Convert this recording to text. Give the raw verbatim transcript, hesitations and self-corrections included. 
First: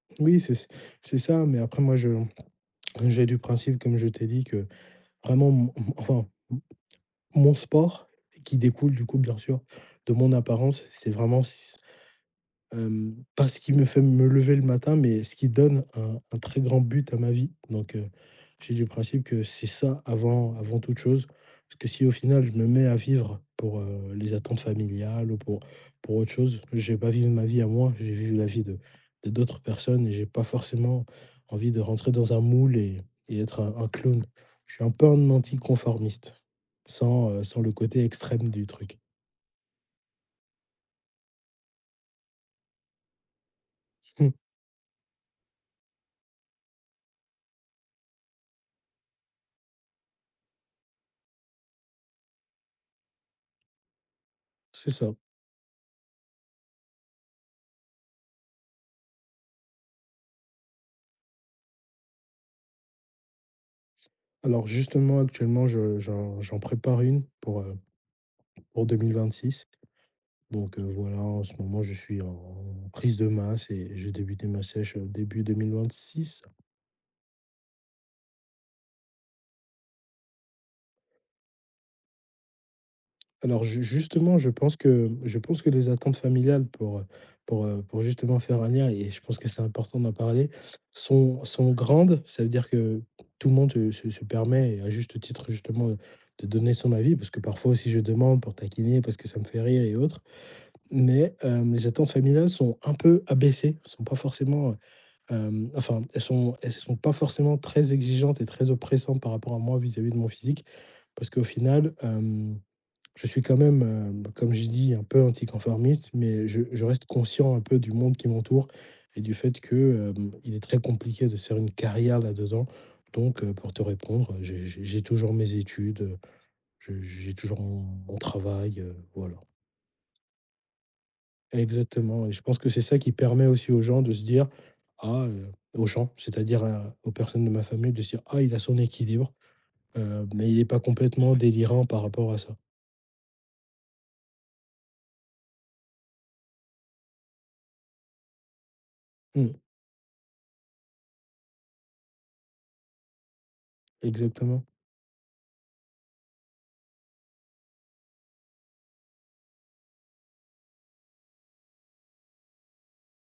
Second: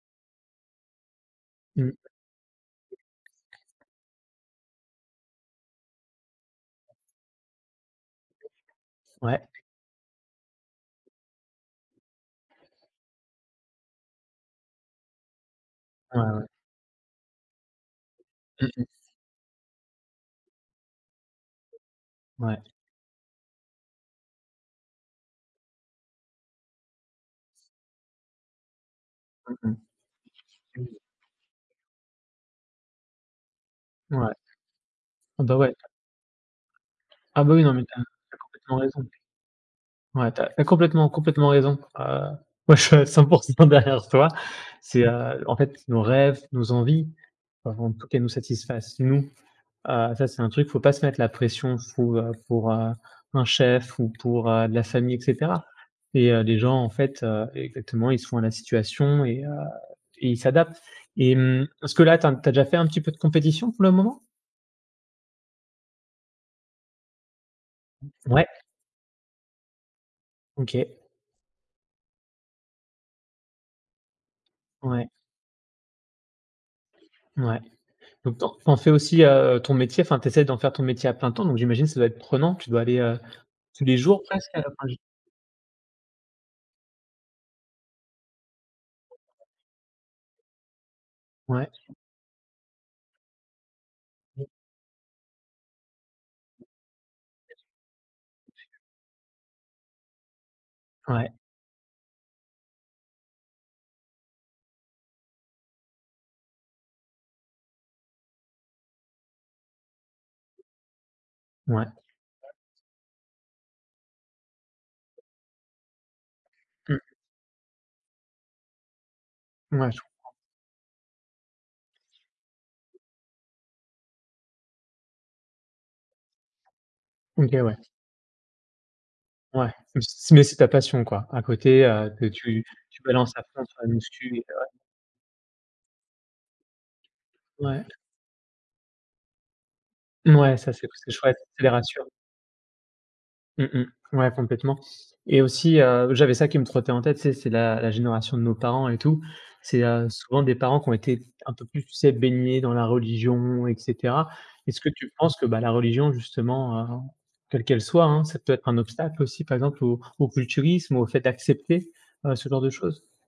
Oui, c'est c'est ça. Mais après, Mmh. moi je j'ai du principe, comme je t'ai dit, que vraiment m m enfin, m mon sport, qui découle du coup, bien Ouais. sûr, de mon apparence, c'est vraiment c hem, pas ce qui me fait me lever le matin mais ce qui donne Ouais, un un ouais. très grand but à ma vie. Donc heu, Mmh j'ai du mh. principe que c'est ça, avant avant toute chose. Parce que si, au final, je Ouais. me mets à vivre pour, heu, les attentes familiales ou pour pour autre chose. Je vais pas vivre ma vie à moi, je vais vivre la vie de de Mmh d'autres mh. personnes et j'ai pas Mmh mh. forcément envie de rentrer dans un moule et et être un un clown. Ouais. Je suis un peu un Ah bah ouais. anticonformiste sans, Ah heu, bah, sans oui, le non mais tu as côté tu as extrême du complètement truc. raison. Ouais, tu as tu as complètement complètement raison. Ah moi je suis à cent pour cent derrière toi. Mmh. C'est, heu, en fait, nos rêves, nos envies, enfin bon, faut qu'elle nous satisfasse nous. Ah, ça c'est un truc, faut pas se mettre la pression pour, heu, pour, heu, un chef ou pour, heu, la C'est ça. famille et cetera et heu, les gens en fait, heu, exactement, ils se font à la situation et heu et ils s'adaptent et mmh, est-ce que là, tu as tu as déjà fait un petit peu de compétition pour le moment? Alors justement, actuellement, je j'en j'en prépare une pour, heu, Ouais. pour deux mille vingt-six. Donc heu, OK. voilà, en ce moment, je suis en prise de masse et j'ai débuté ma sèche, heu, Ouais. début deux mille vingt-six. Ouais. Donc tu en tu en fais aussi, heu, ton métier, enfin, tu essaies d'en faire ton métier à plein temps, donc j'imagine ça doit être prenant? Tu dois aller, heu, Alors ju tous les jours justement, je presque? Enfin pense j'i que je pense que les attentes familiales pour, heu, pour, heu, pour justement faire un lien et je pense que c'est important d'en parler, sont Ouais. sont grandes. Ça veut dire que tout le monde se se se Mmh. permet et à juste titre, justement, heu, de donner son avis, parce que parfois aussi, je demande pour taquiner parce que ça me fait rire et autre. Ouais. Mais, heu, mes attentes familiales sont un peu abaissées, elles sont pas forcément, heu, hem, enfin, elles sont elles sont pas forcément très exigeantes et très oppressantes par rapport à moi, vis-à-vis de mon physique. Parce qu'au Ouais. final, hem, je suis quand même, heu, comme j'ai dis, un peu anticonformiste, mais je je Mmh. reste conscient un peu, du monde qui m'entoure et du fait Ouais, je que, comprends. hem, il est très compliqué de faire une carrière là-dedans. Donc heu, pour te répondre, heu, j'ai j'ai j'ai toujours mes études, heu, j'ai j'ai OK, toujours ouais. mon mon travail, heu, voilà. Ouais, mais c mais c'est ta passion quoi? À côté, heu, que Exactement et je pense tu que que c'est ça, tu qui balances à permet fond aussi sur aux la gens de se muscu et dire: ouais. «Ah» aux gens, c'est-à-dire à aux personnes de ma Ouais. famille de se dire: «Ah, il a son équilibre. Heu, mais Mouais, il est ça pas c'est c'est complètement chouette, ça les délirant par rassure! rapport à ça». Mmh mh. Ouais complètement et aussi, heu, j'avais ça qui me trottait en tête, c'est c'est la la génération de nos parents et tout. Mmh. C'est, heu, souvent des parents qui ont été un peu plus, tu sais, baignés dans la religion et cetera. Exactement. Est-ce que tu penses que, bah, la religion justement, heu, quelle qu'elle soit hein, ça peut être un obstacle aussi? Par exemple, au au culturisme ou au fait d'accepter, heu, ce genre de choses?